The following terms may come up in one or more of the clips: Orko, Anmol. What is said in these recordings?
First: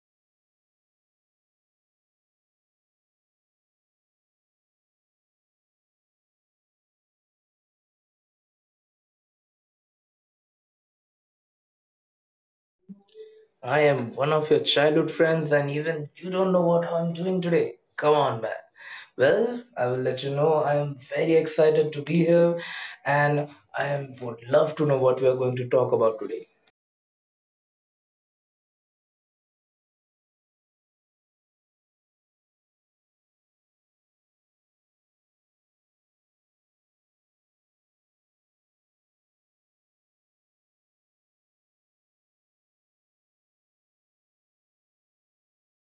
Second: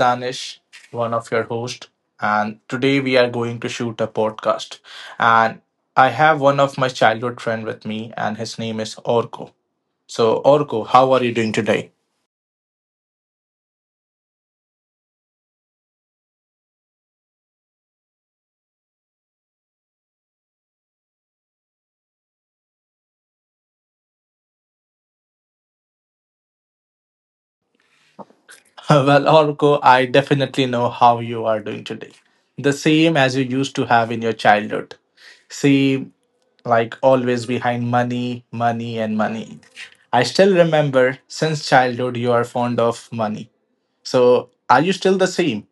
Danish, one of your hosts, and today we are going to shoot a podcast. And I have one of my childhood friend with me, and his name is Orko. So, Orko, how are you doing today? I am one of your childhood friends, and even you don't know what I'm doing today. Come on, man. Well, I will let you know. I am very excited to be here, and would love to know what we are going to talk about today. Well, Orko, I definitely know how you are doing today. The same as you used to have in your childhood. Same, like always behind money, money, and money. I still remember since childhood you are fond of money. So, are you still the same?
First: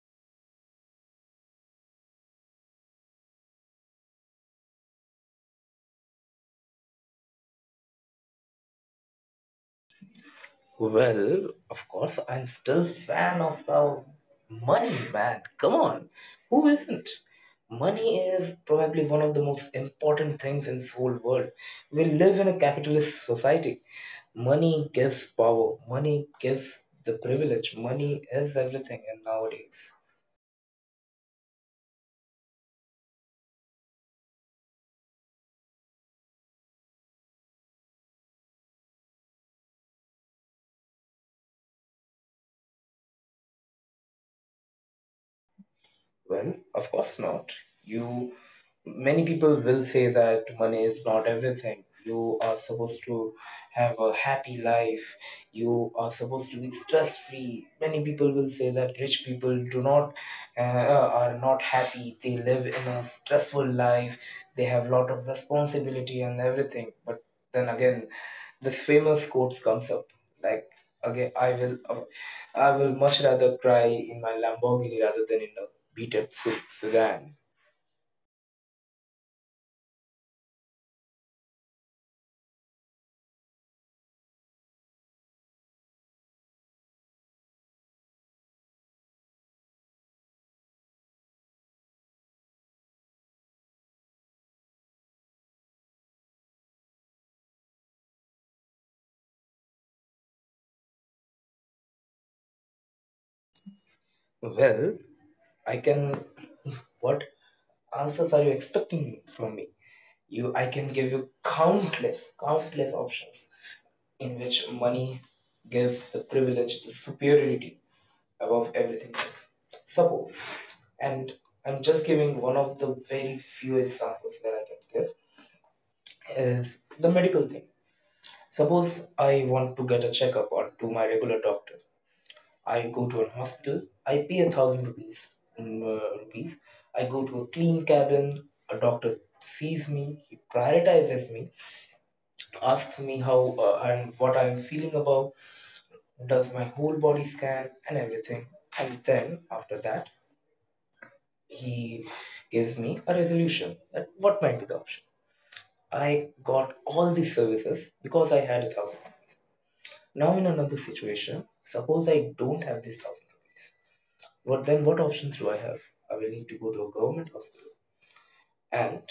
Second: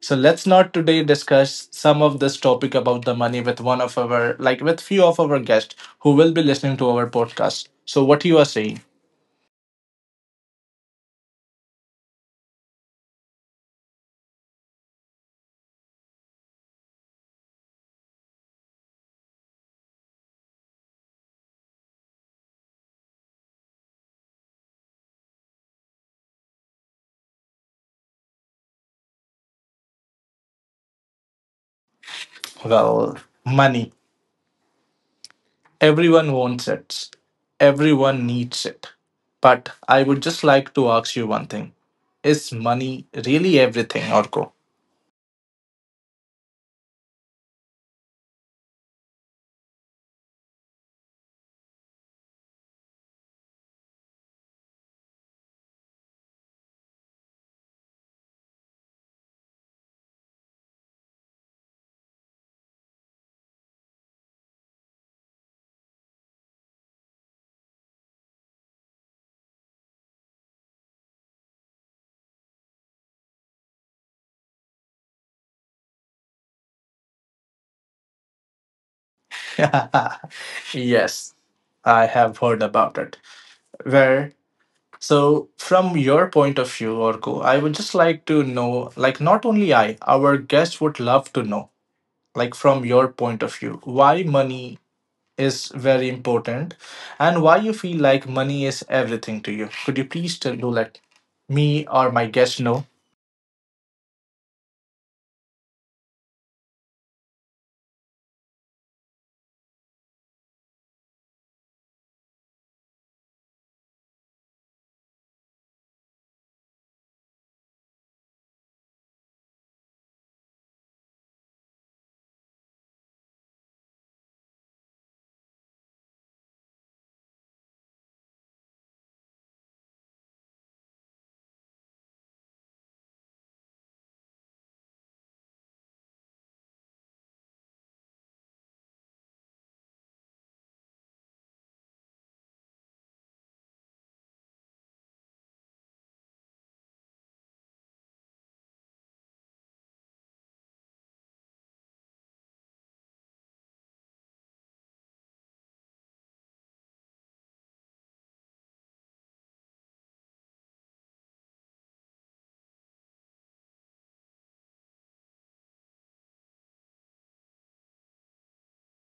So let's not today discuss some of this topic about the money with one of our like with few of our guests who will be listening to our podcast. So what you are saying? Well, of course, I'm still fan of the money, man. Come on, who isn't? Money is probably one of the most important things in this whole world. We live in a capitalist society. Money gives power. Money gives the privilege. Money is everything in nowadays. Well, money. Everyone wants it. Everyone needs it. But I would just like to ask you one thing. Is money really everything, Orko? Well, of course not. You many people will say that money is not everything. You are supposed to have a happy life. You are supposed to be stress free. Many people will say that rich people do not uh, are not happy. They live in a stressful life. They have lot of responsibility and everything. But then again, this famous quote comes up, like, again I will much rather cry in my Lamborghini rather than in a beat up Sudan. Yes, I have heard about it. Where So, from your point of view, Orko, I would just like to know, like, not only I, our guests would love to know, like, from your point of view, why money is very important and why you feel like money is everything to you. Could you please tell, do let me or my guest know? Well, I can. What answers are you expecting from me? I can give you countless, countless options in which money gives the privilege, the superiority above everything else. Suppose, and I'm just giving one of the very few examples that I can give is the medical thing. Suppose I want to get a checkup or to my regular doctor. I go to an hospital, I pay a thousand rupees. mm, uh, rupees. I go to a clean cabin. A doctor sees me. He prioritizes me. Asks me how and what I'm feeling about. Does my whole body scan and everything. And then after that, he gives me a resolution that what might be the option. I got all these services because I had a thousand rupees. Now in another situation, suppose I don't have this thousand rupees. What then? What options do I have? I will need to go to a government hospital, and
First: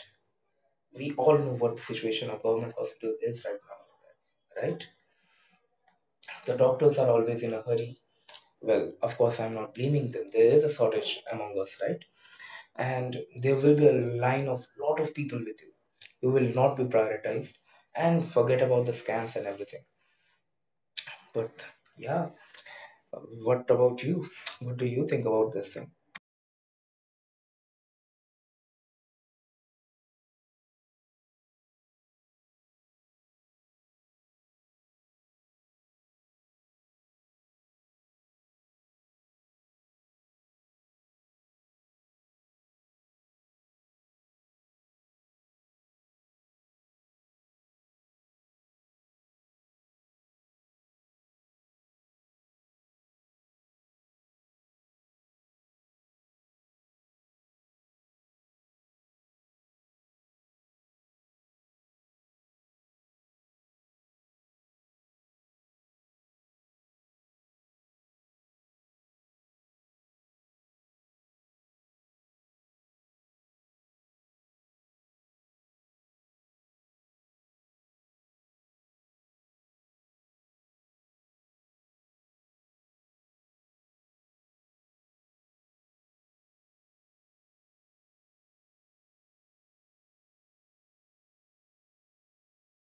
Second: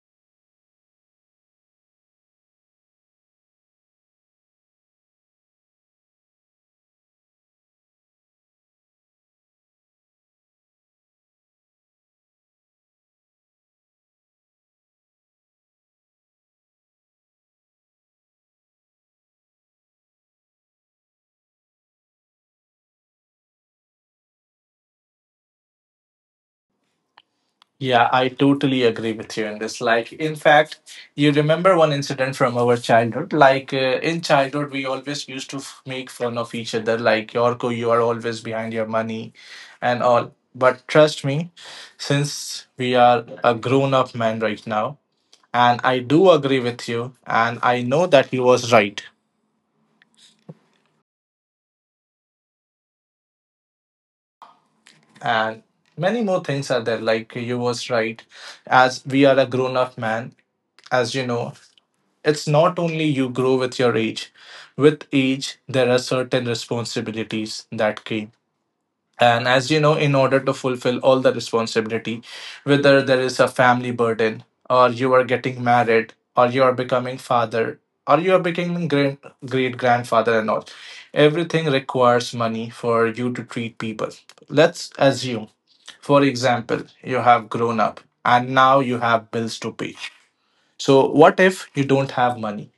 we all know what the situation of government hospital is right now, right? The doctors are always in a hurry. Well, of course, I'm not blaming them. There is a shortage among us, right? And there will be a line of lot of people with you. You will not be prioritized, and forget about the scams and everything. But yeah, what about you? What do you think about this thing? Yeah, I totally agree with you in this. Like, in fact, you remember one incident from our childhood. Like, in childhood, we always used to make fun of each other, like, Yorko, you are always behind your money and all. But trust me, since we are a grown up man right now, and I do agree with you, and I know that you was right. And many more things are there, like, you was right. As we are a grown up man, as you know, it's not only you grow with your age. With age, there are certain responsibilities that came. And as you know, in order to fulfill all the responsibility, whether there is a family burden, or you are getting married, or you are becoming father, or you are becoming great great grandfather and all, everything requires money for you to treat people. Let's assume, for example, you have grown up and now you have bills to pay. So, what if you don't have money,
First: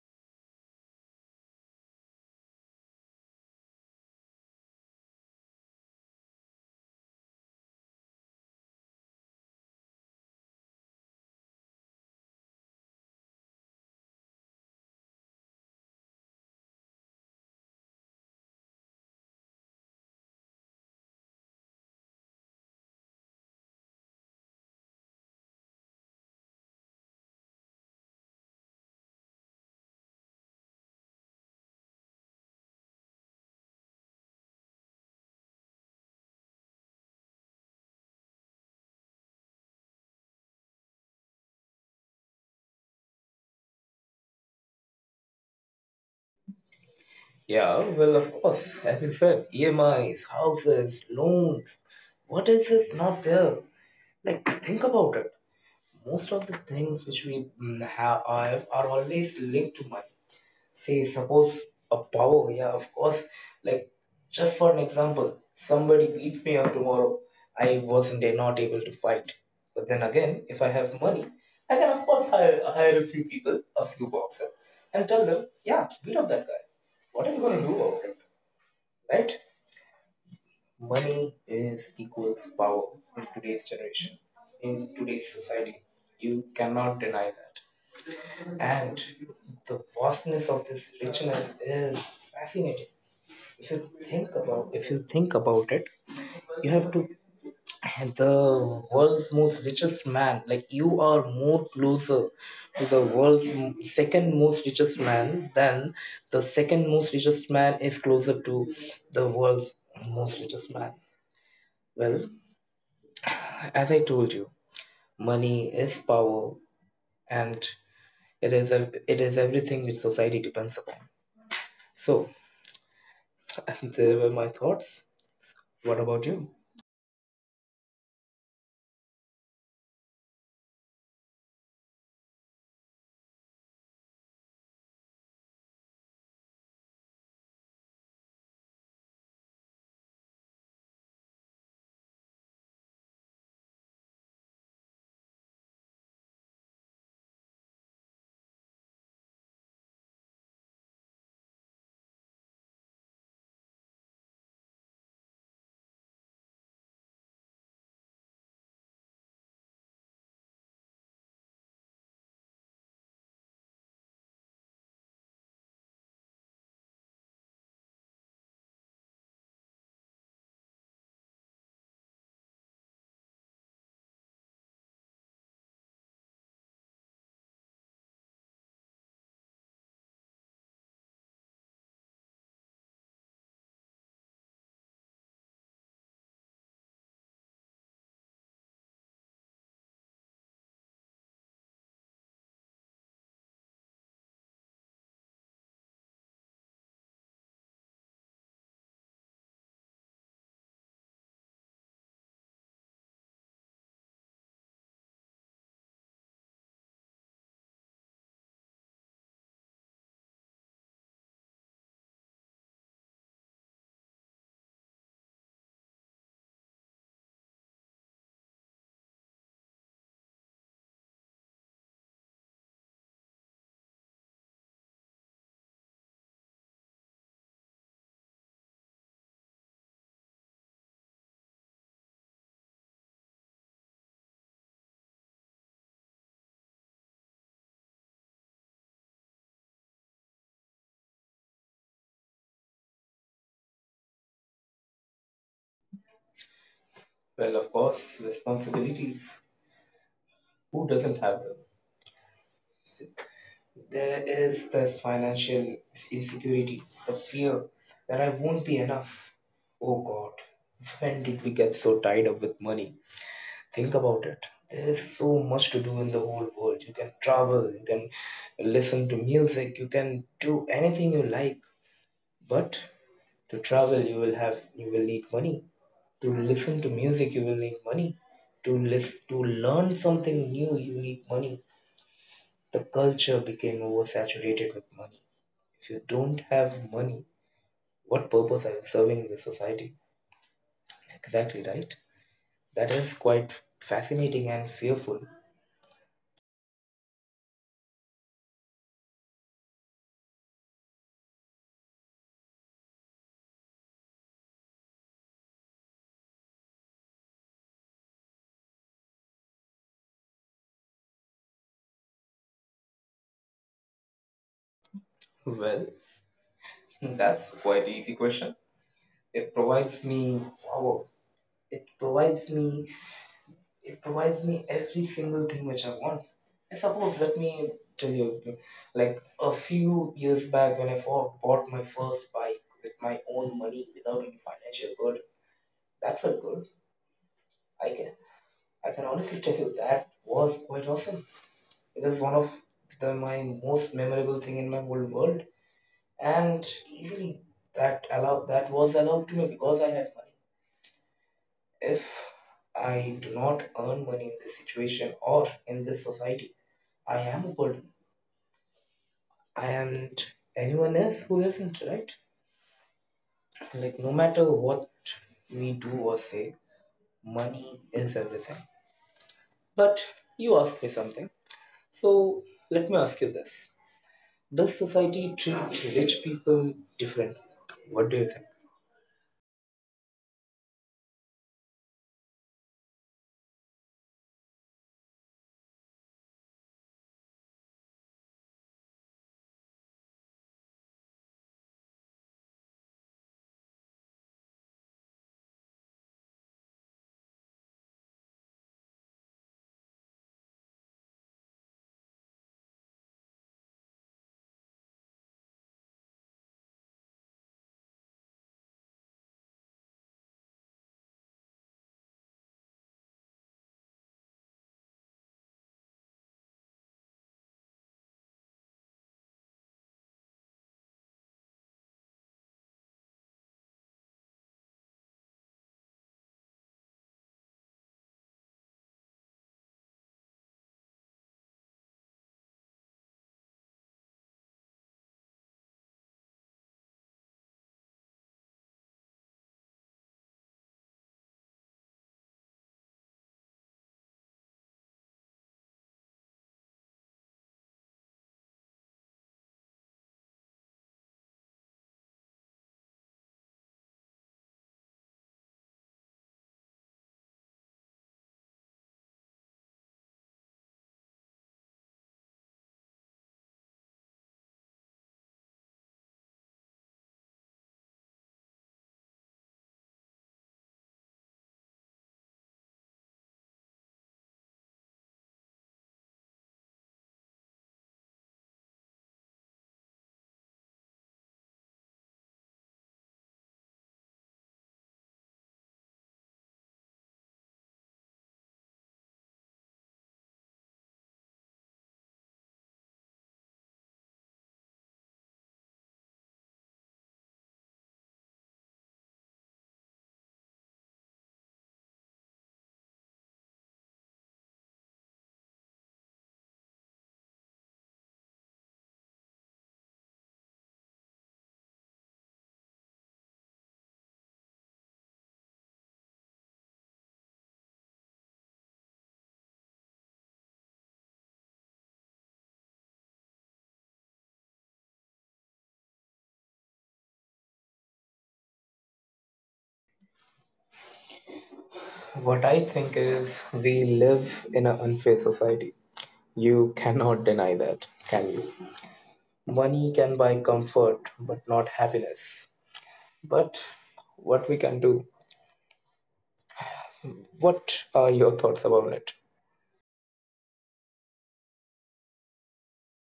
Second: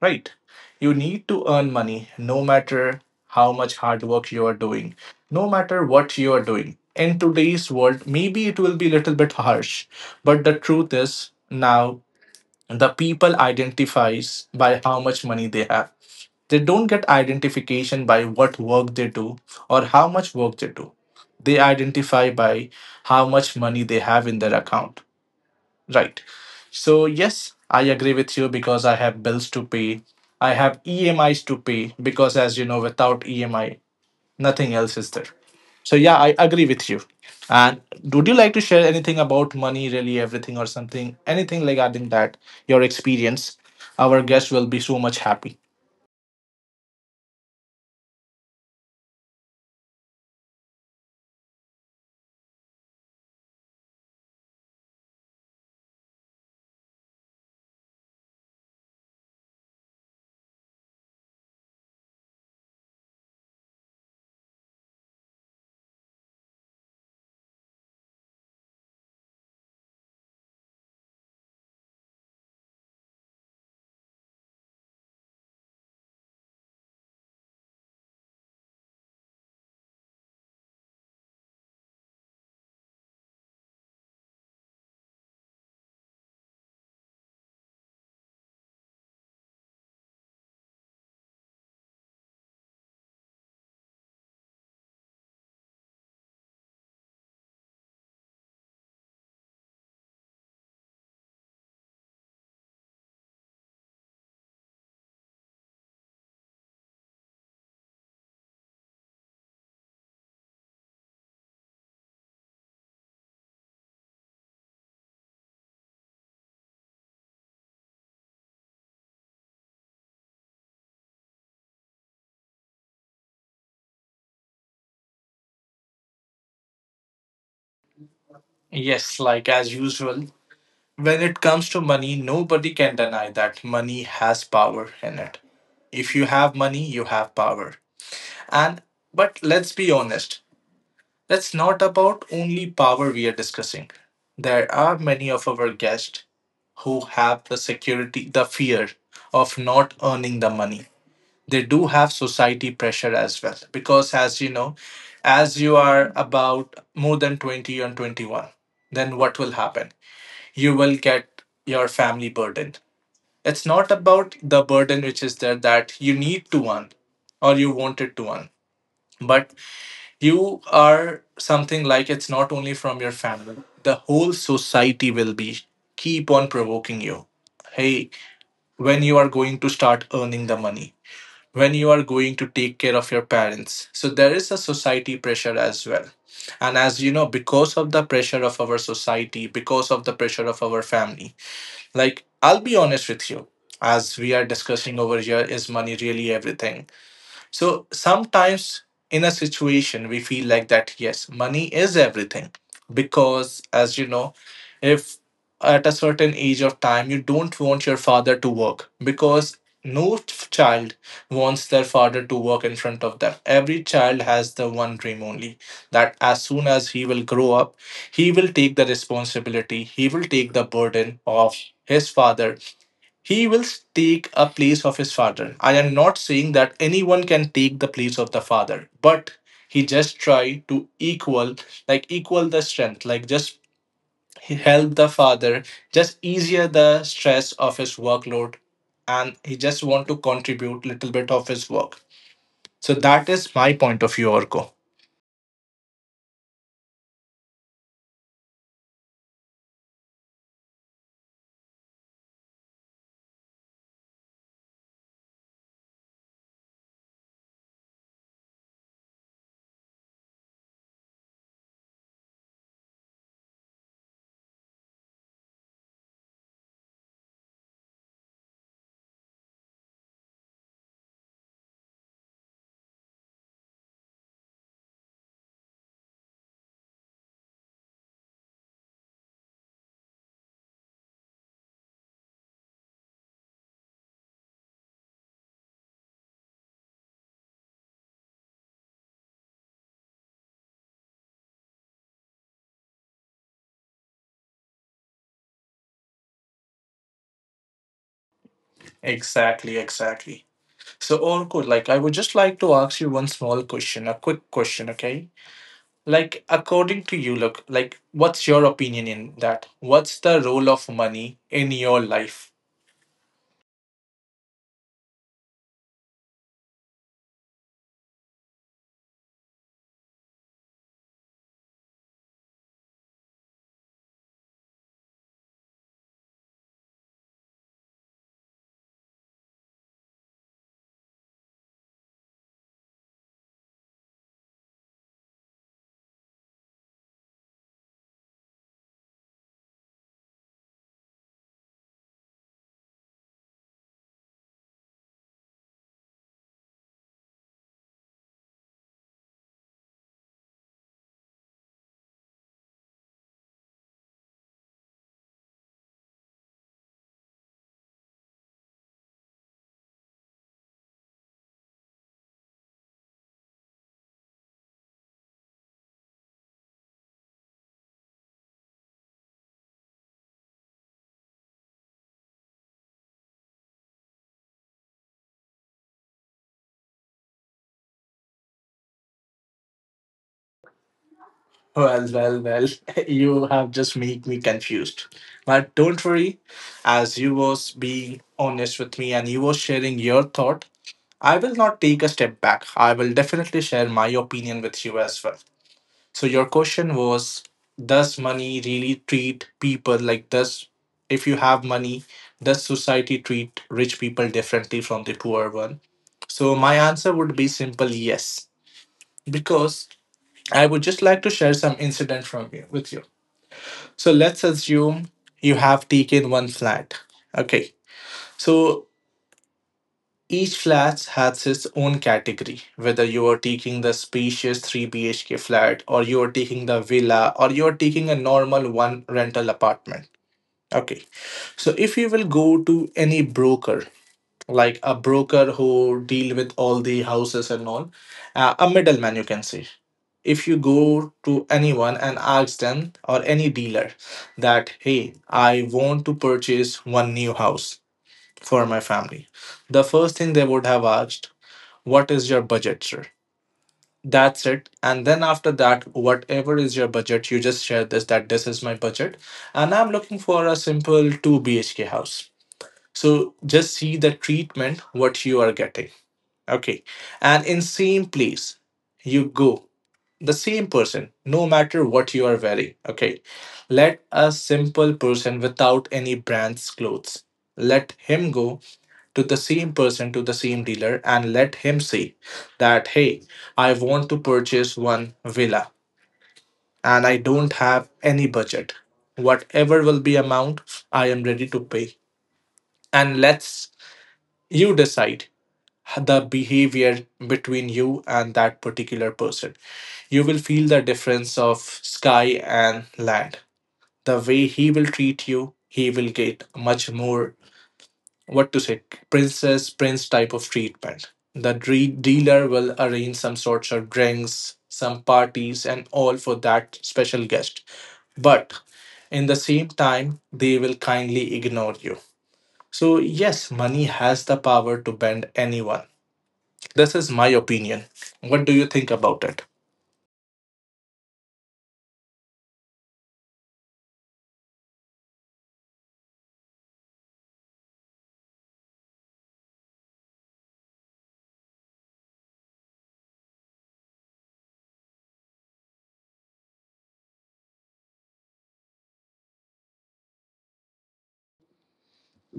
right? You need to earn money no matter how much hard work you are doing, no matter what you are doing. In today's world, maybe it will be a little bit harsh, but the truth is now the people identifies by how much money they have. They don't get identification by what work they do or how much work they do. They identify by how much money they have in their account, right? So, yes, I agree with you because I have bills to pay. I have EMIs to pay because, as you know, without EMI, nothing else is there. So, yeah, I agree with you. And would you like to share anything about money, really, everything, or something, anything regarding that, your experience? Our guest will be so much happy. Yeah, well, of course, as you said, EMIs, houses, loans. What else is not there? Like, think about it. Most of the things which we have are always linked to money. Say, suppose a power, yeah, of course. Like, just for an example, somebody beats me up tomorrow. I wasn't not able to fight. But then again, if I have money, I can, of course, hire a few people, a few boxers, and tell them, yeah, beat up that guy. What are you going to do about it? Right? Money is equals power in today's generation, in today's society. You cannot deny that. And the vastness of this richness is fascinating. If you think about it, you have to the world's most richest man, like, you are more closer to the world's second most richest man than the second most richest man is closer to the world's most richest man. Well, as I told you, money is power and it is everything which society depends upon. So, there were my thoughts. So, what about you? Yes, like as usual, when it comes to money, nobody can deny that money has power in it. If you have money, you have power. And but let's be honest, that's not about only power we are discussing. There are many of our guests who have the security, the fear of not earning the money. They do have society pressure as well. Because, as you know, as you are about more than 20 and 21, then what will happen? You will get your family burden. It's not about the burden which is there that you need to earn or you wanted to earn, but you are something like it's not only from your family, the whole society will be keep on provoking you. Hey, when you are going to start earning the money, when you are going to take care of your parents. So there is a society pressure as well. And as you know, because of the pressure of our society, because of the pressure of our family, like I'll be honest with you, as we are discussing over here, is money really everything? So sometimes in a situation, we feel like that, yes, money is everything. Because, as you know, if at a certain age of time, you don't want your father to work, because no child wants their father to work in front of them. Every child has the one dream only that as soon as he will grow up, he will take the responsibility, he will take the burden of his father, he will take a place of his father. I am not saying that anyone can take the place of the father, but he just try to equal, like equal the strength, like just help the father, just easier the stress of his workload, and he just want to contribute little bit of his work. So that is my point of view, Orko. Well, of course, responsibilities. Who doesn't have them? There is this financial insecurity, the fear that I won't be enough. Oh God, when did we get so tied up with money? Think about it. There is so much to do in the whole world. You can travel, you can listen to music, you can do anything you like. But to travel, you will need money. To listen to music, you will need money. To live, to learn something new, you need money. The culture became oversaturated with money. If you don't have money, what purpose are you serving the society? Exactly right. That is quite fascinating and fearful. Exactly, exactly. So Orko, like I would just like to ask you one small question, a quick question, okay? Like, according to you, look, like, what's your opinion in that? What's the role of money in your life? Well, that's quite easy question. It provides me wow. It provides me It provides me every single thing which I want. I suppose let me tell you, like, a few years back when I bought my first bike with my own money without any financial burden. That felt good. I can I can honestly tell you that was quite awesome. It was one of the my most memorable thing in my whole world. And easily that was allowed to me because I had money. If I do not earn money in this situation or in this society, I am a burden. I am anyone else who isn't, right? Like, no matter what we do or say, money is everything. But you asked me something. So, let me ask you this. Does society treat rich people differently? What do you think? Well, well, well, you have just made me confused. But don't worry, as you was being honest with me and you was sharing your thought, I will not take a step back. I will definitely share my opinion with you as well. So your question was, does money really treat people like does if you have money, does society treat rich people differently from the poor one? So my answer would be simple yes. Because I would just like to share some incident from you with you. So let's assume you have taken one flat. Okay. So each flat has its own category, whether you are taking the spacious 3 BHK flat, or you are taking the villa, or you are taking a normal one rental apartment. Okay, so if you will go to any broker, like a broker who deal with all the houses and all, a middleman you can say. If you go to anyone and ask them or any dealer that, hey, I want to purchase one new house for my family, the first thing they would have asked, what is your budget, sir? That's it. And then after that, whatever is your budget, you just share this that this is my budget. And I'm looking for a simple 2 BHK house. So just see the treatment, what you are getting. Okay. And in same place, you go. The same person, no matter what you are wearing. Okay. Let a simple person without any brands clothes. Let him go to the same person, to the same dealer, and let him say that, hey, I want to purchase one villa and I don't have any budget. Whatever will be amount, I am ready to pay. And let's you decide the behavior between you and that particular person. You will feel the difference of sky and land. The way he will treat you, he will get much more, what to say, princess prince type of treatment. The dealer will arrange some sorts of drinks, some parties, and all for that special guest. But in the same time, they will kindly ignore you. So, yes, money has the power to bend anyone. This is my opinion. What do you think about it? What I think is we live in an unfair society. You cannot deny that, can you? Money can buy comfort, but not happiness. But what we can do? What are your thoughts about it?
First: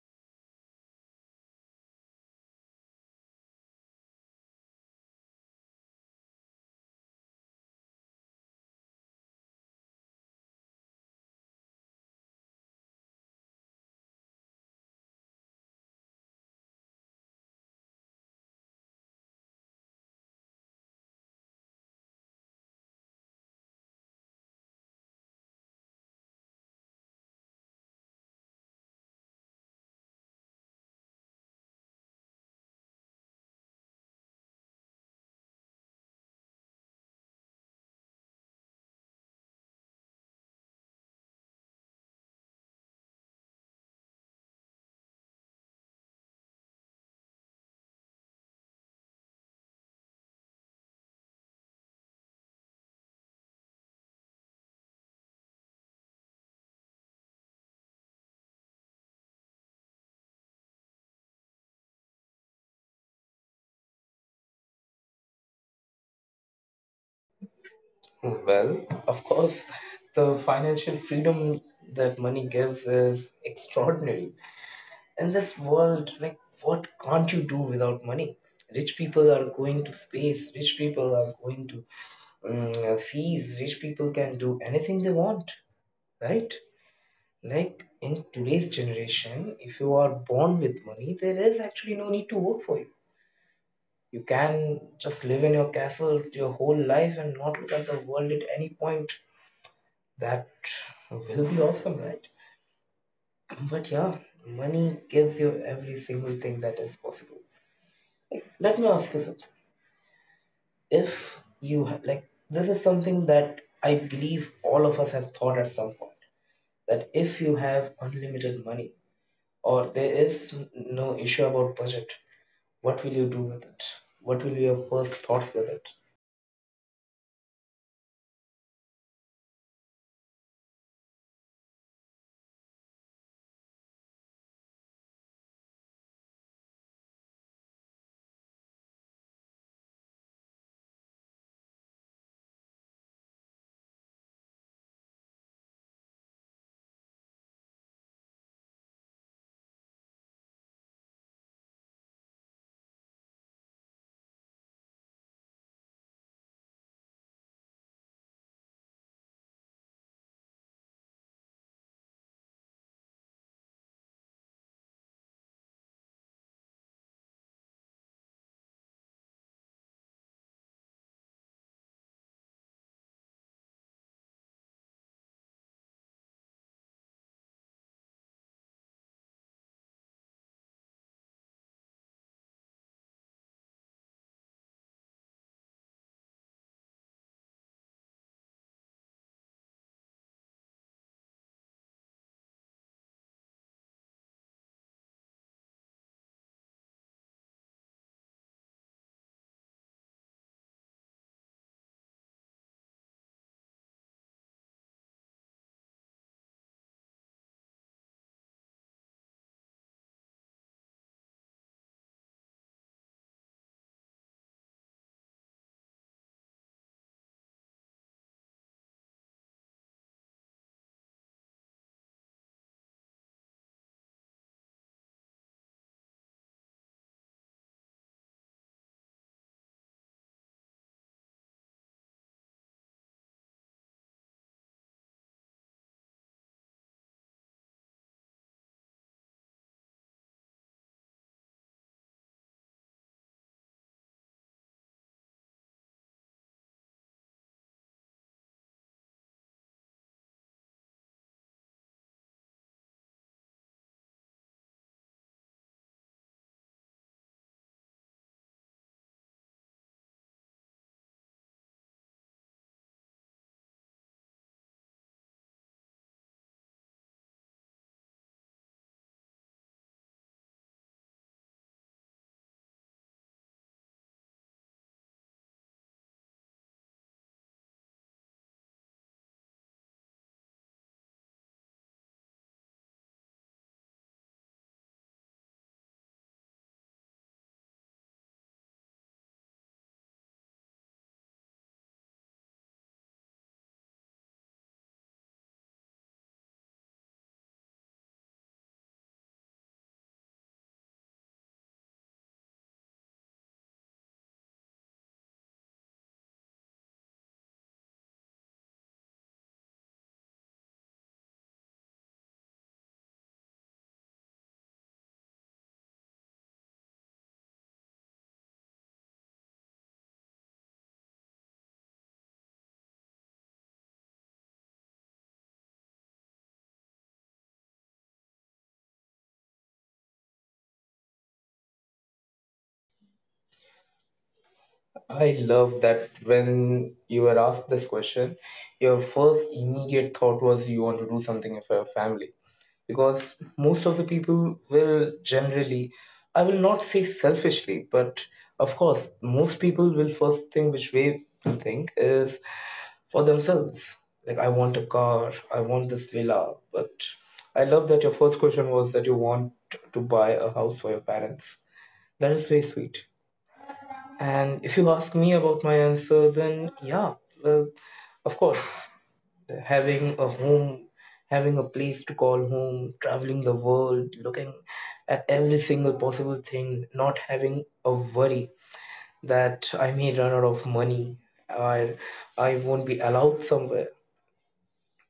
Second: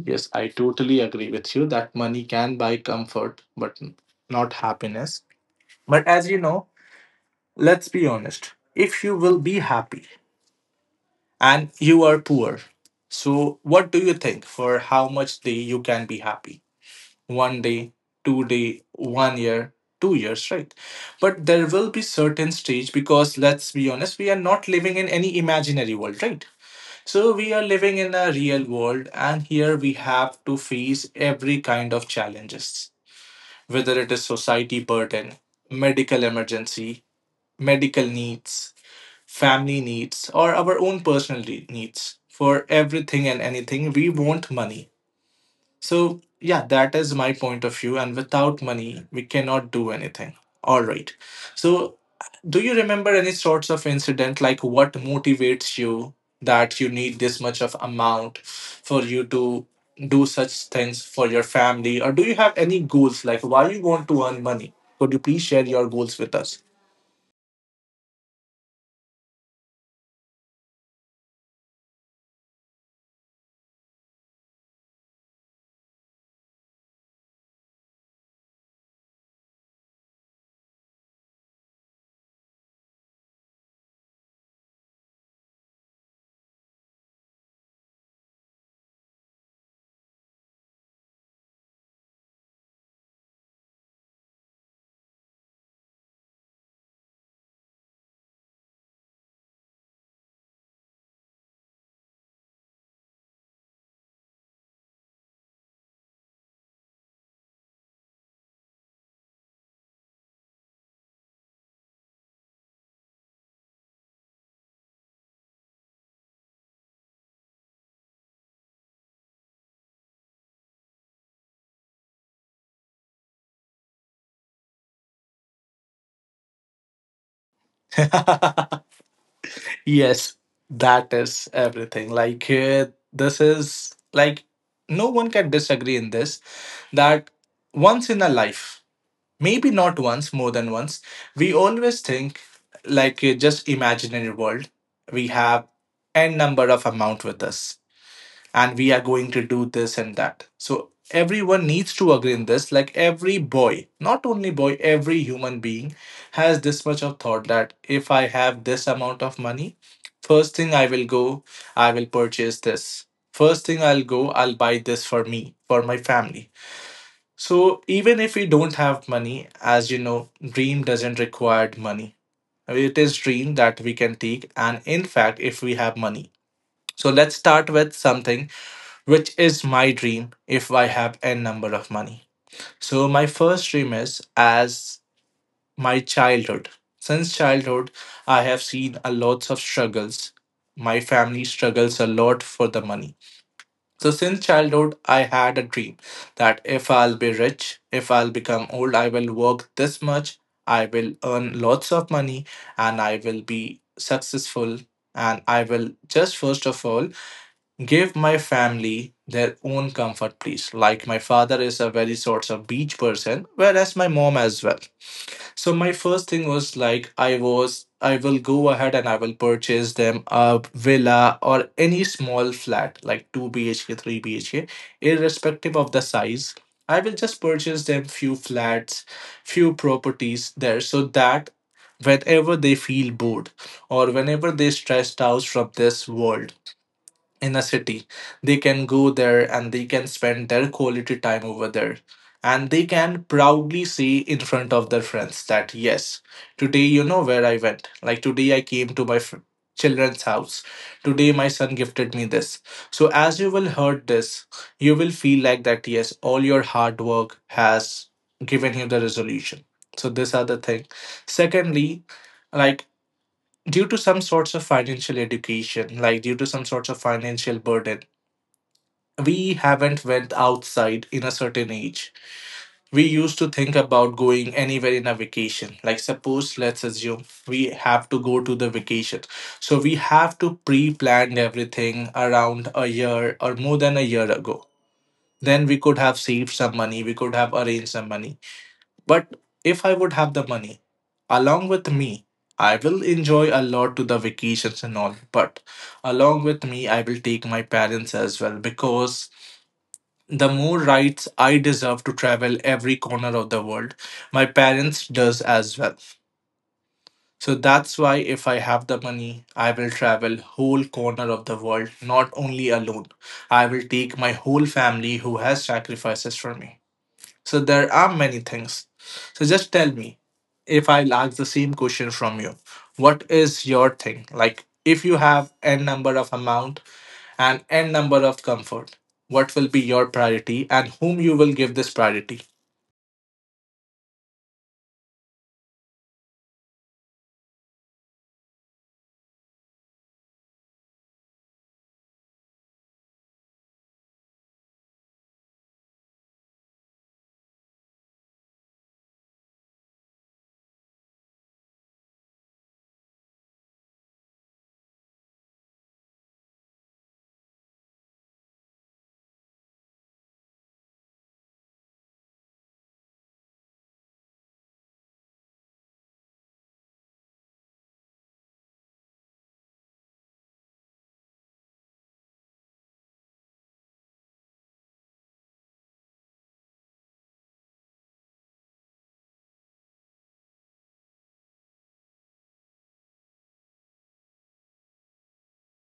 Yes, I totally agree with you that money can buy comfort, but not happiness. But as you know, let's be honest. If you will be happy, and you are poor. So, what do you think for how much day you can be happy? One day, two day, one year, two years, right? But there will be certain stage because let's be honest, we are not living in any imaginary world, right? So we are living in a real world, and here we have to face every kind of challenges, whether it is society burden, medical emergency, medical needs, family needs, or our own personal needs. For everything and anything, we want money. So, yeah, that is my point of view. And without money, we cannot do anything. All right. So, do you remember any sorts of incident like what motivates you that you need this much of amount for you to do such things for your family? Or do you have any goals like why you want to earn money? Could you please share your goals with us? Well, of course, the financial freedom that money gives is extraordinary. In this world, like, what can't you do without money? Rich people are going to space, rich people are going to seas, rich people can do anything they want, right? Like, in today's generation, if you are born with money, there is actually no need to work for you. You can just live in your castle your whole life and not look at the world at any point. That will be awesome, right? But yeah, money gives you every single thing that is possible. Like, let me ask you something. If you ha- Like, this is something that I believe all of us have thought at some point, that if you have unlimited money or there is no issue about budget, what will you do with it? What will be your first thoughts with it? Yes, that is everything. Like, this is like no one can disagree in this that once in a life, maybe not once, more than once, we always think like just imaginary world. We have n number of amount with us and we are going to do this and that. So everyone needs to agree in this. Like every boy, not only boy, every human being has this much of thought that if I have this amount of money, first thing I will go, I will purchase this. First thing I'll go, I'll buy this for me, for my family. So even if we don't have money, as you know, dream doesn't require money. It is dream that we can take, and in fact, if we have money. So let's start with something which is my dream if I have n number of money. So my first dream is as my childhood. Since childhood, I have seen a lots of struggles. My family struggles a lot for the money. So since childhood, I had a dream that if I'll be rich, if I'll become old, I will work this much, I will earn lots of money, and I will be successful. And I will just first of all give my family their own comfort, please. Like, my father is a very sorts of beach person, whereas my mom as well. So, my first thing was like, I will go ahead and I will purchase them a villa or any small flat, like 2 BHK, 3 BHK, irrespective of the size. I will just purchase them few flats, few properties there so that whenever they feel bored or whenever they stressed out from this world in a city, they can go there and they can spend their quality time over there, and they can proudly say in front of their friends that yes, today where I went. Like today I came to my children's house, today my son gifted me this. So as you will heard this, you will feel like that yes, all your hard work has given you the resolution. So these are the thing. Secondly, like, due to some sorts of financial education, like due to some sorts of financial burden, we haven't went outside in a certain age. We used to think about going anywhere in a vacation. Like suppose let's assume we have to go to the vacation. So we have to pre-plan everything around a year or more than a year ago. Then we could have saved some money, we could have arranged some money. But if I would have the money along with me, I will enjoy a lot to the vacations and all. But along with me, I will take my parents as well because the more rights I deserve to travel every corner of the world, my parents does as well. So that's why if I have the money, I will travel whole corner of the world, not only alone. I will take my whole family who has sacrifices for me. So there are many things. So just tell me if I'll ask the same question from you. What is your thing? Like if you have n number of amount and n number of comfort, what will be your priority and whom you will give this priority? I love that when you were asked this question, your first immediate thought was you want to do something for your family. Because most of the people will generally, I will not say selfishly, but of course, most people will first thing which way to think is for themselves. Like, I want a car, I want this villa. But I love that your first question was that you want to buy a house for your parents. That is very sweet. And if you ask me about my answer, then yeah, well, of course, having a home, having a place to call home, traveling the world, looking at every single possible thing, not having a worry that I may run out of money or I won't be allowed somewhere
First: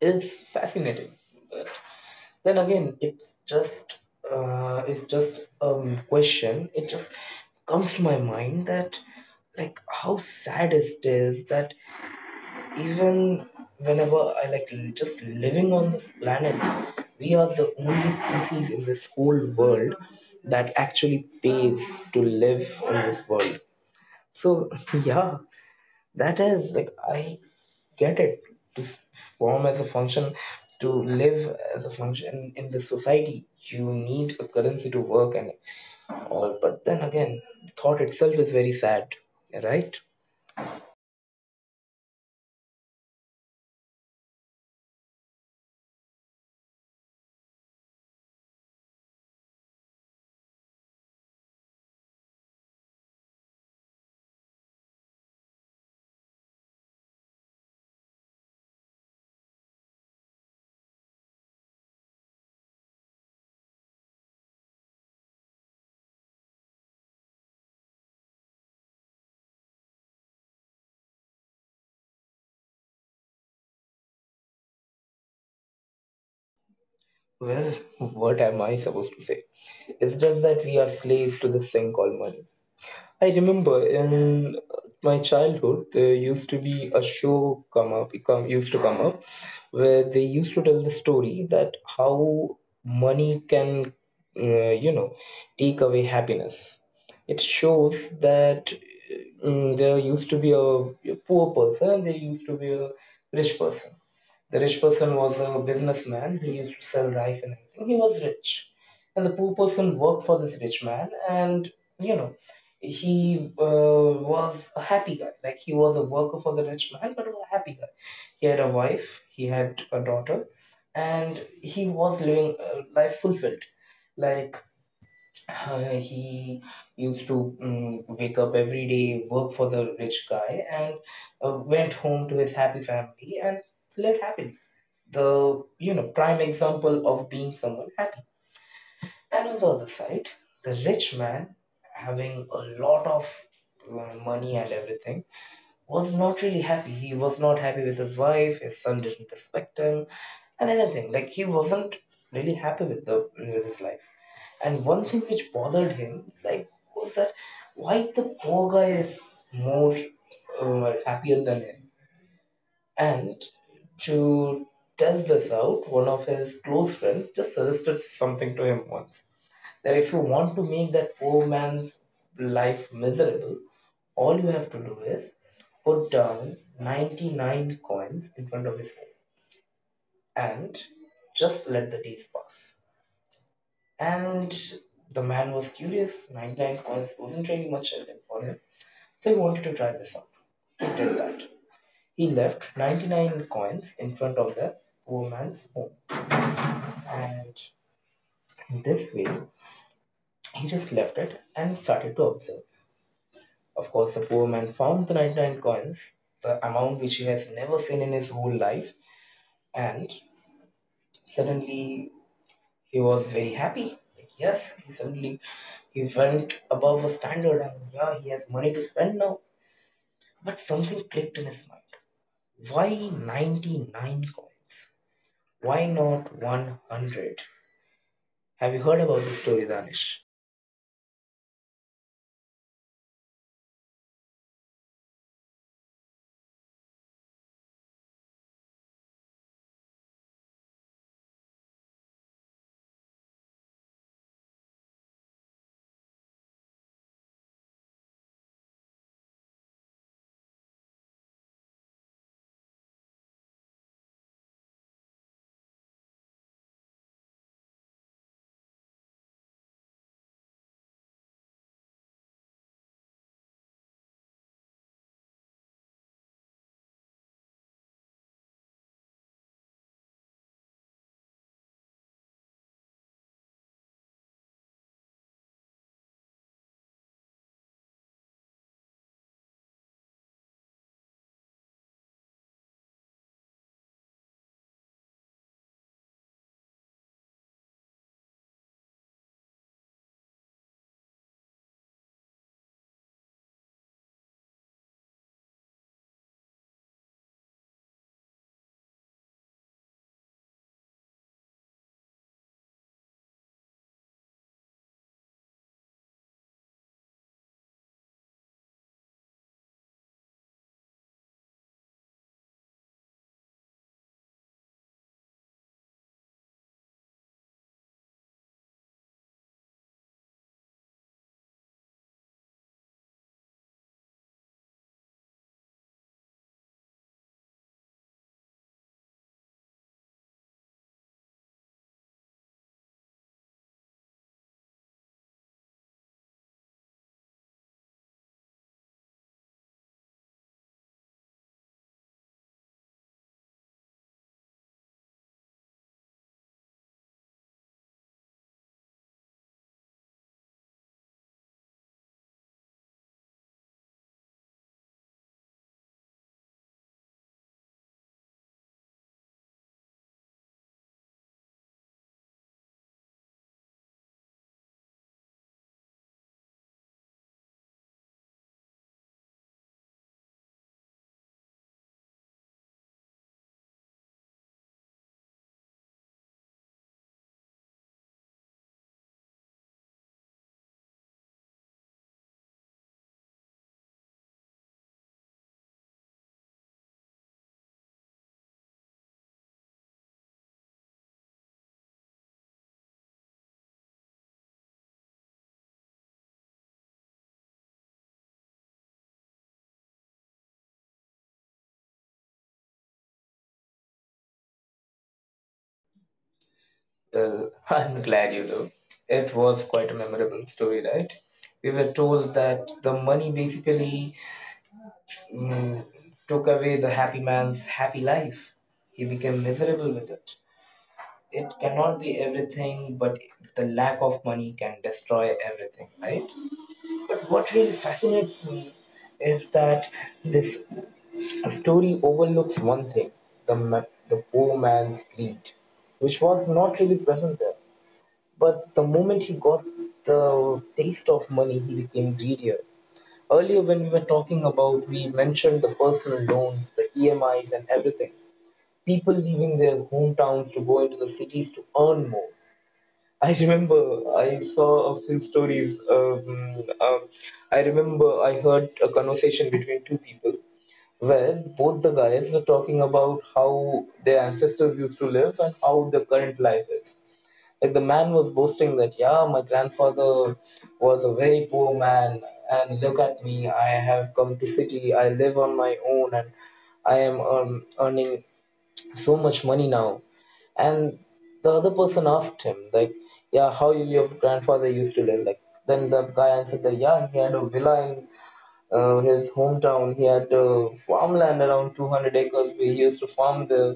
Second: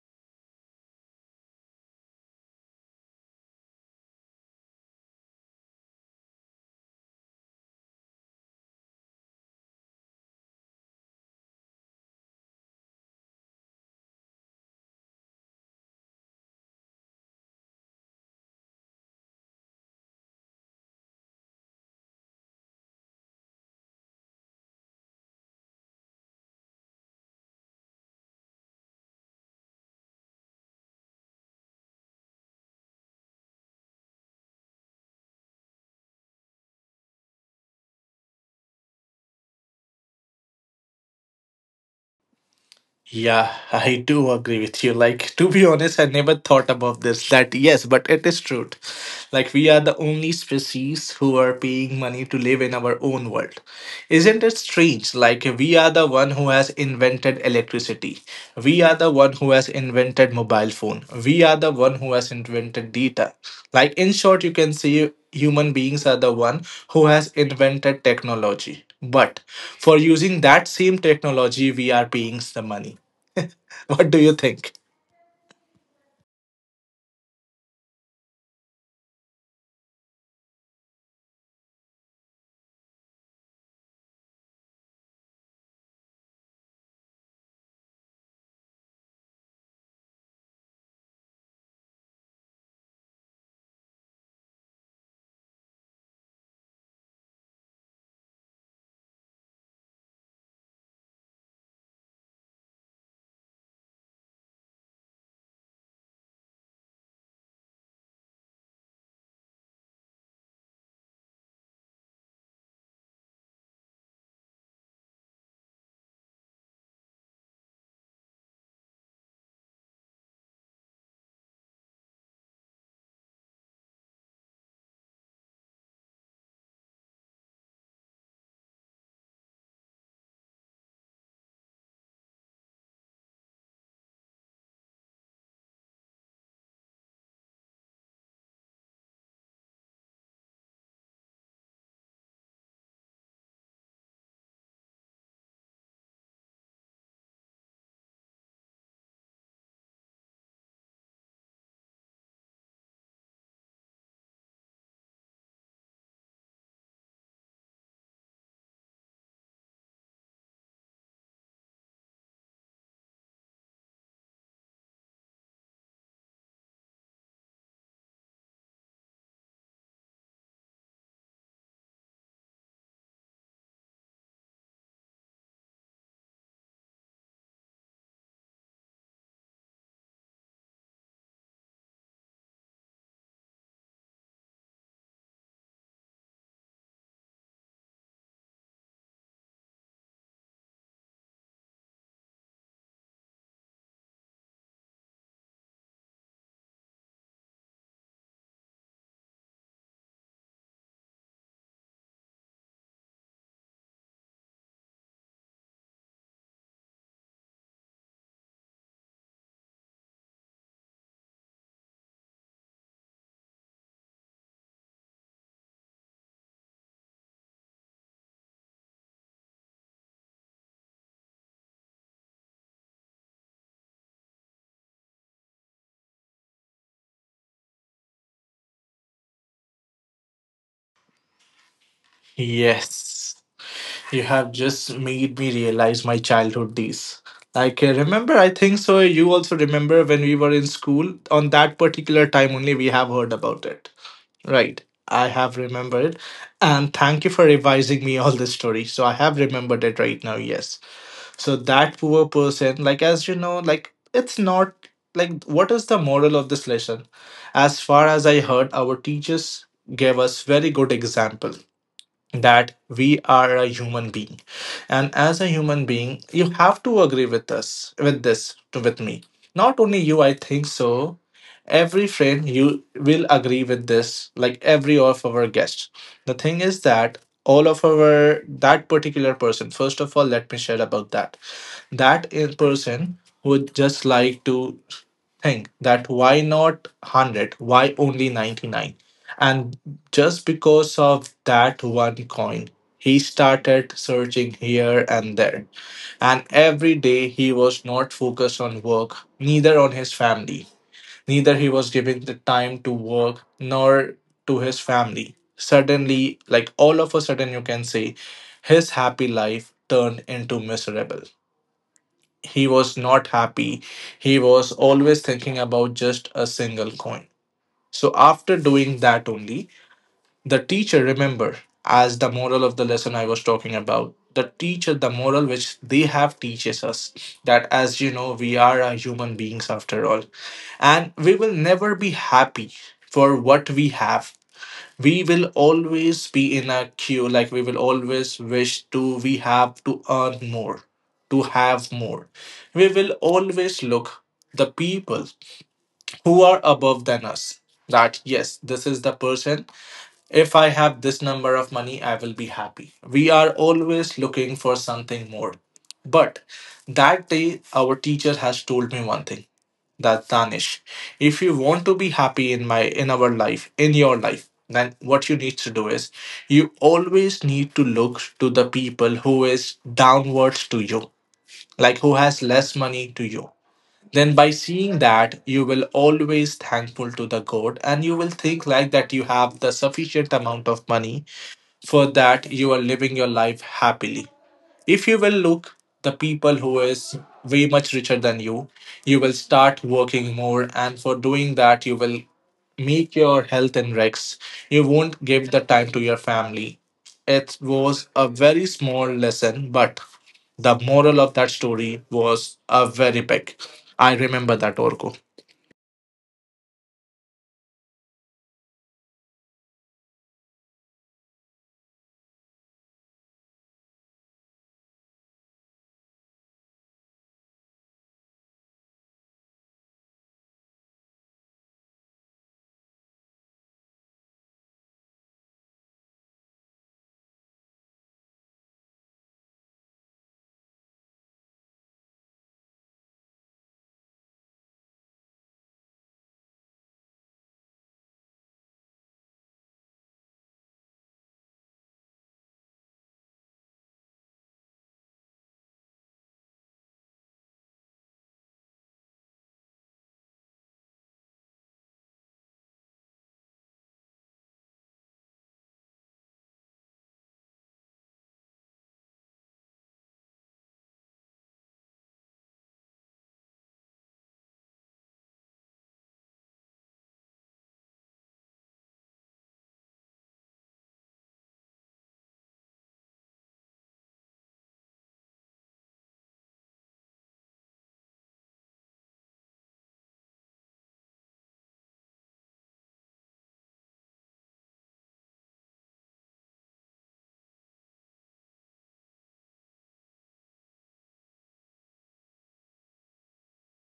is fascinating. Then again, it's just question. It just comes to my mind that, like, how sad it is that even whenever I, just living on this planet, we are the only species in this whole world that actually pays to live on this world. So yeah, that is, like, I get it. To form as a function to live as a function in this society, you need a currency to work and all. But then again, the thought itself is very sad, right? Yeah, I do agree with you. Like, to be honest, I never thought about this. That, yes, but it is true. Like, we are the only species who are paying money to live in our own world. Isn't it strange? Like, we are the one who has invented electricity. We are the one who has invented mobile phone. We are the one who has invented data. Like, in short, you can say human beings are the one who has invented technology. But for using that same technology, we are paying the money. What do you think? Well, what am I supposed to say? It's just that we are slaves to this thing called money. I remember in my childhood there used to be a show come up come used to come up where they used to tell the story that how money can uh, you know take away happiness. It shows that, there used to be a poor person and there used to be a rich person. The rich person was a businessman. He used to sell rice and everything. He was rich. And the poor person worked for this rich man and, you know, he was a happy guy. Like, he was a worker for the rich man, but was a happy guy. He had a wife, he had a daughter, and he was living a life fulfilled. Like, he used to wake up every day, work for the rich guy, and went home to his happy family and lived happily. The prime example of being someone happy. And on the other side, the rich man, having a lot of money and everything, was not really happy. He was not happy with his wife, his son didn't respect him, and anything. Like, he wasn't really happy with his life. And one thing which bothered him, like, was that why the poor guy is more happier than him. And to test this out, one of his close friends just suggested something to him once that if you want to make that poor man's life miserable, all you have to do is put down 99 coins in front of his home and just let the days pass. And the man was curious, 99 coins wasn't really much for him, so he wanted to try this out. He did that. He left 99 coins in front of the poor man's home, and this way he just left it and started to observe. Of course, the poor man found the 99 coins, the amount which he has never seen in his whole life, and suddenly he was very happy. Like, yes, he suddenly he went above a standard, and yeah, he has money to spend now. But something clicked in his mind. Why 99 coins? Why not 100? Have you heard about this story, Danish? Yes, you have just made me realize my childhood days. Like, remember, I think so. You also remember when we were in school, on that particular time only, we have heard about it. Right. I have remembered. And thank you for revising me all this story. So I have remembered it right now, yes. So that poor person, like like it's not, like what is the moral of this lesson? As far as I heard, our teachers gave us very good example, that we are a human being, and as a human being you have to agree with us with this, to with me, not only you, I think so, every friend you will agree with this, like every of our guests. The thing is that all of our that particular person, first of all let me share about that, that is person who would just like to think that why not 100? Why only 99? And just because of that one coin, he started searching here and there. And every day he was not focused on work, neither on his family. Neither he was giving the time to work nor to his family. Suddenly, like all of a sudden, you can say his happy life turned into miserable. He was not happy. He was always thinking about just a single coin. So after doing that only, the teacher, remember, as the moral of the lesson I was talking about. The teacher, the moral which they have teaches us that as you know, we are human beings after all, and we will never be happy for what we have. We will always be in a queue, like we will always wish to, we have to earn more to have more. We will always look the people who are above than us, that yes, this is the person, if I have this number of money, I will be happy. We are always looking for something more. But that day, our teacher has told me one thing that Danish, if you want to be happy in my, in our life, in your life, then what you need to do is you always need to look to the people who is downwards to you, like who has less money to you. Then by seeing that, you will always thankful to the god and you will think like that you have the sufficient amount of money, for that you are living your life happily. If you will look the people who is way much richer than you, you will start working more, and for doing that you will make your health and Rex. You won't give the time to your family. It was a very small lesson, but the moral of that story was a very big. I remember that, Orko. Well, I'm glad you do. It was quite a memorable story, right? We were told that the money basically mm, took away the happy man's happy life. He became miserable with it. It cannot be everything, but the lack of money can destroy everything, right? But what really fascinates me is that this story overlooks one thing, the poor man's greed, which was not really present there. But the moment he got the taste of money, he became greedy. Earlier, when we were talking about, we mentioned the personal loans, the EMIs, and everything. People leaving their hometowns to go into the cities to earn more. I remember I saw a few stories. I remember I heard a conversation between two people where both the guys were talking about how their ancestors used to live and how the current life is. Like the man was boasting that, yeah, my grandfather was a very poor man, and look at me, I have come to city, I live on my own, and I am earning so much money now. And the other person asked him, like, yeah, your grandfather used to live. Like, then the guy answered that, yeah, he had a villa in his hometown. He had farmland around 200 acres. We used to farm there.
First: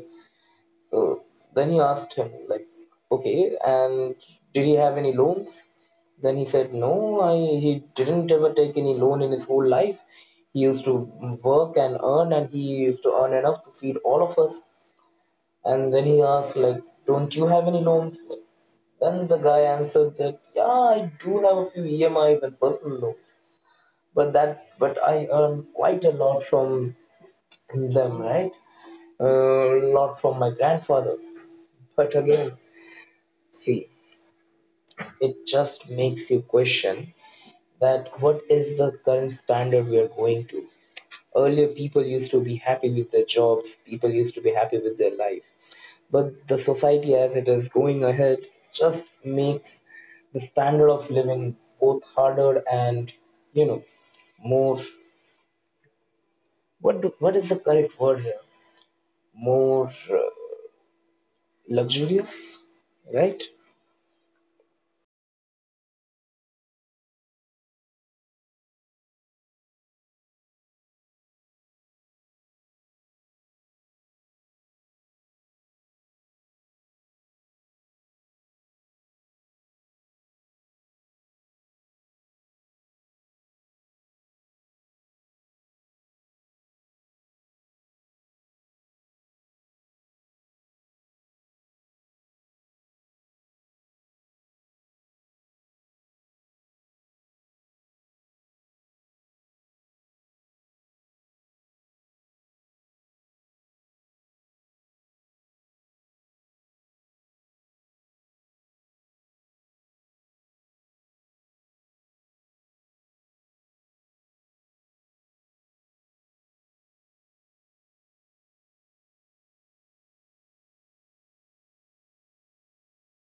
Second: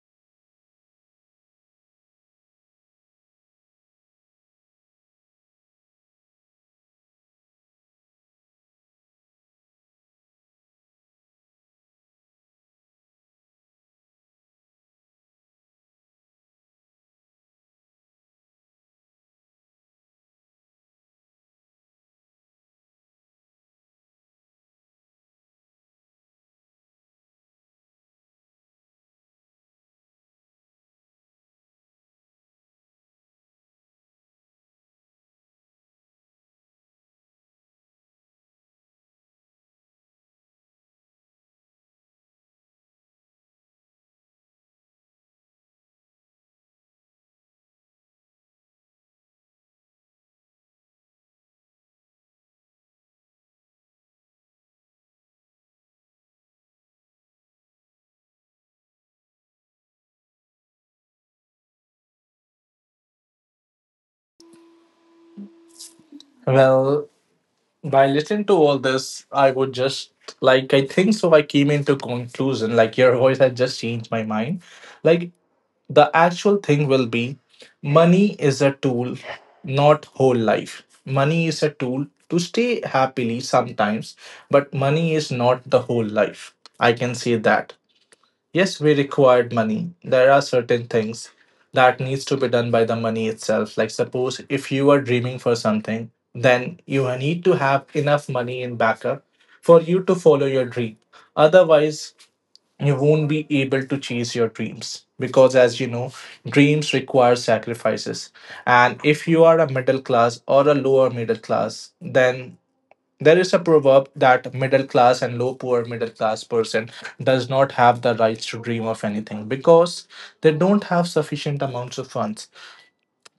So then he asked him, like, okay, and did he have any loans? Then he said, he didn't ever take any loan in his whole life. He used to work and earn, and he used to earn enough to feed all of us. And then he asked, like, don't you have any loans? Then the guy answered that, yeah, I do have a few EMIs and personal loans, but I earn quite a lot from them, right? A lot from my grandfather. But again, see, it just makes you question that what is the current standard we are going to? Earlier, people used to be happy with their jobs, people used to be happy with their life. But the society as it is going ahead just makes the standard of living both harder and, you know, more. What is the correct word here? More luxurious, right? Well, by listening to all this, I would just like, I think so, I came into conclusion like your voice had just changed my mind. Like the actual thing will be money is a tool, not whole life. Money is a tool to stay happily sometimes, but money is not the whole life. I can say that yes, we required money. There are certain things that needs to be done by the money itself. Like suppose if you are dreaming for something, then you need to have enough money in backup for you to follow your dream. Otherwise you won't be able to chase your dreams because as you know, dreams require sacrifices. And if you are a middle class or a lower middle class, then there is a proverb that middle class and low poor middle class person does not have the rights to dream of anything because they don't have sufficient amounts of funds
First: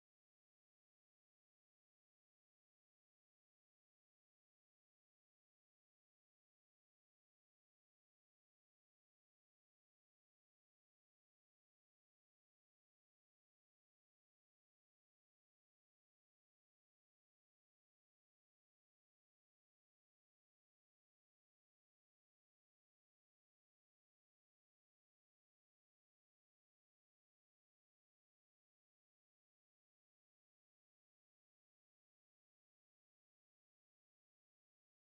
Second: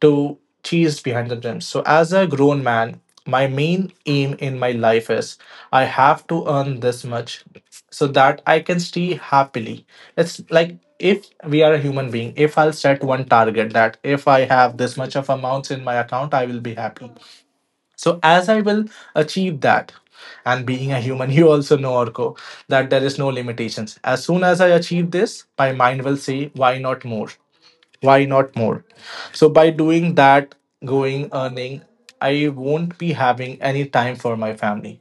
to cheese behind the dreams. So as a grown man, my main aim in my life is I have to earn this much so that I can stay happily. It's like if we are a human being, if I'll set one target that if I have this much of amounts in my account, I will be happy. So as I will achieve that, and being a human, you also know Orko that there is no limitations. As soon as I achieve this, my mind will say, why not more? Why not more? So by doing that, going earning, I won't be having any time for my family.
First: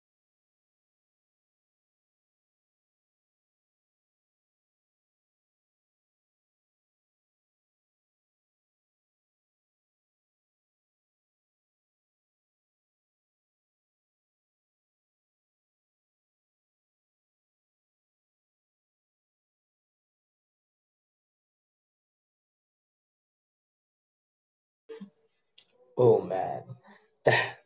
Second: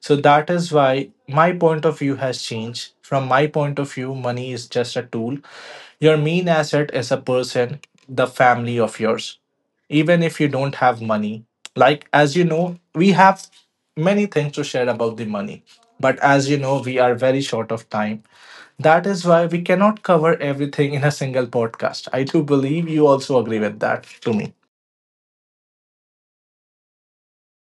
So that is why my point of view has changed. From my point of view, money is just a tool. Your main asset is a person, the family of yours. Even if you don't have money, like as you know, we have many things to share about the money, but as you know, we are very short of time. That is why we cannot cover everything in a single podcast. I do believe you also agree with that to me. Oh man, that,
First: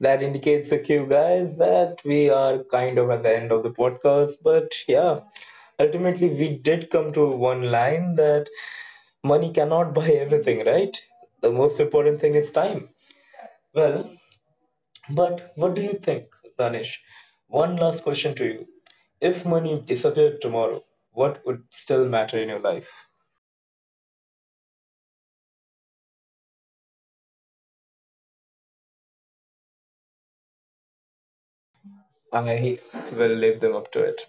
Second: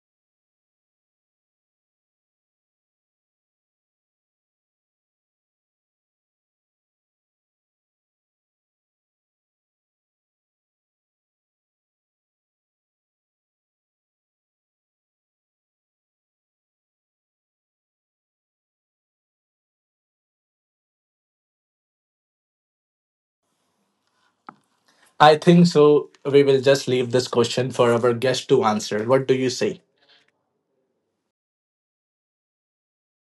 that indicates a cue, guys, that we are kind of at the end of the podcast. But yeah, ultimately, we did come to one line that money cannot buy everything, right? The most important thing is time. Well, but what do you think, Danish? One last question to you. If money disappeared tomorrow, what would still matter in your life? I think so. We will just leave this question for our guest to answer. What do you say? I will live them up to it.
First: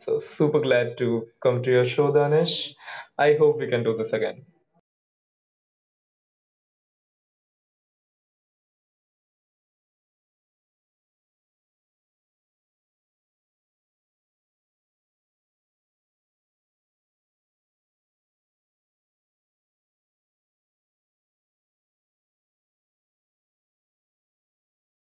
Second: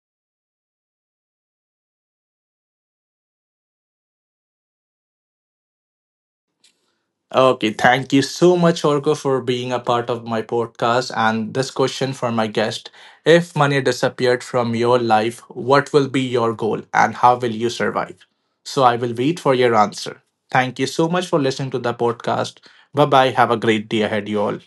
So super glad to come to your show, Danish. I hope we can do this again. Okay, thank you so much, Orko, for being a part of my podcast. And this question for my guest: if money disappeared from your life, what will be your goal and how will you survive? So I will wait for your answer. Thank you so much for listening to the podcast. Bye bye. Have a great day ahead, you all.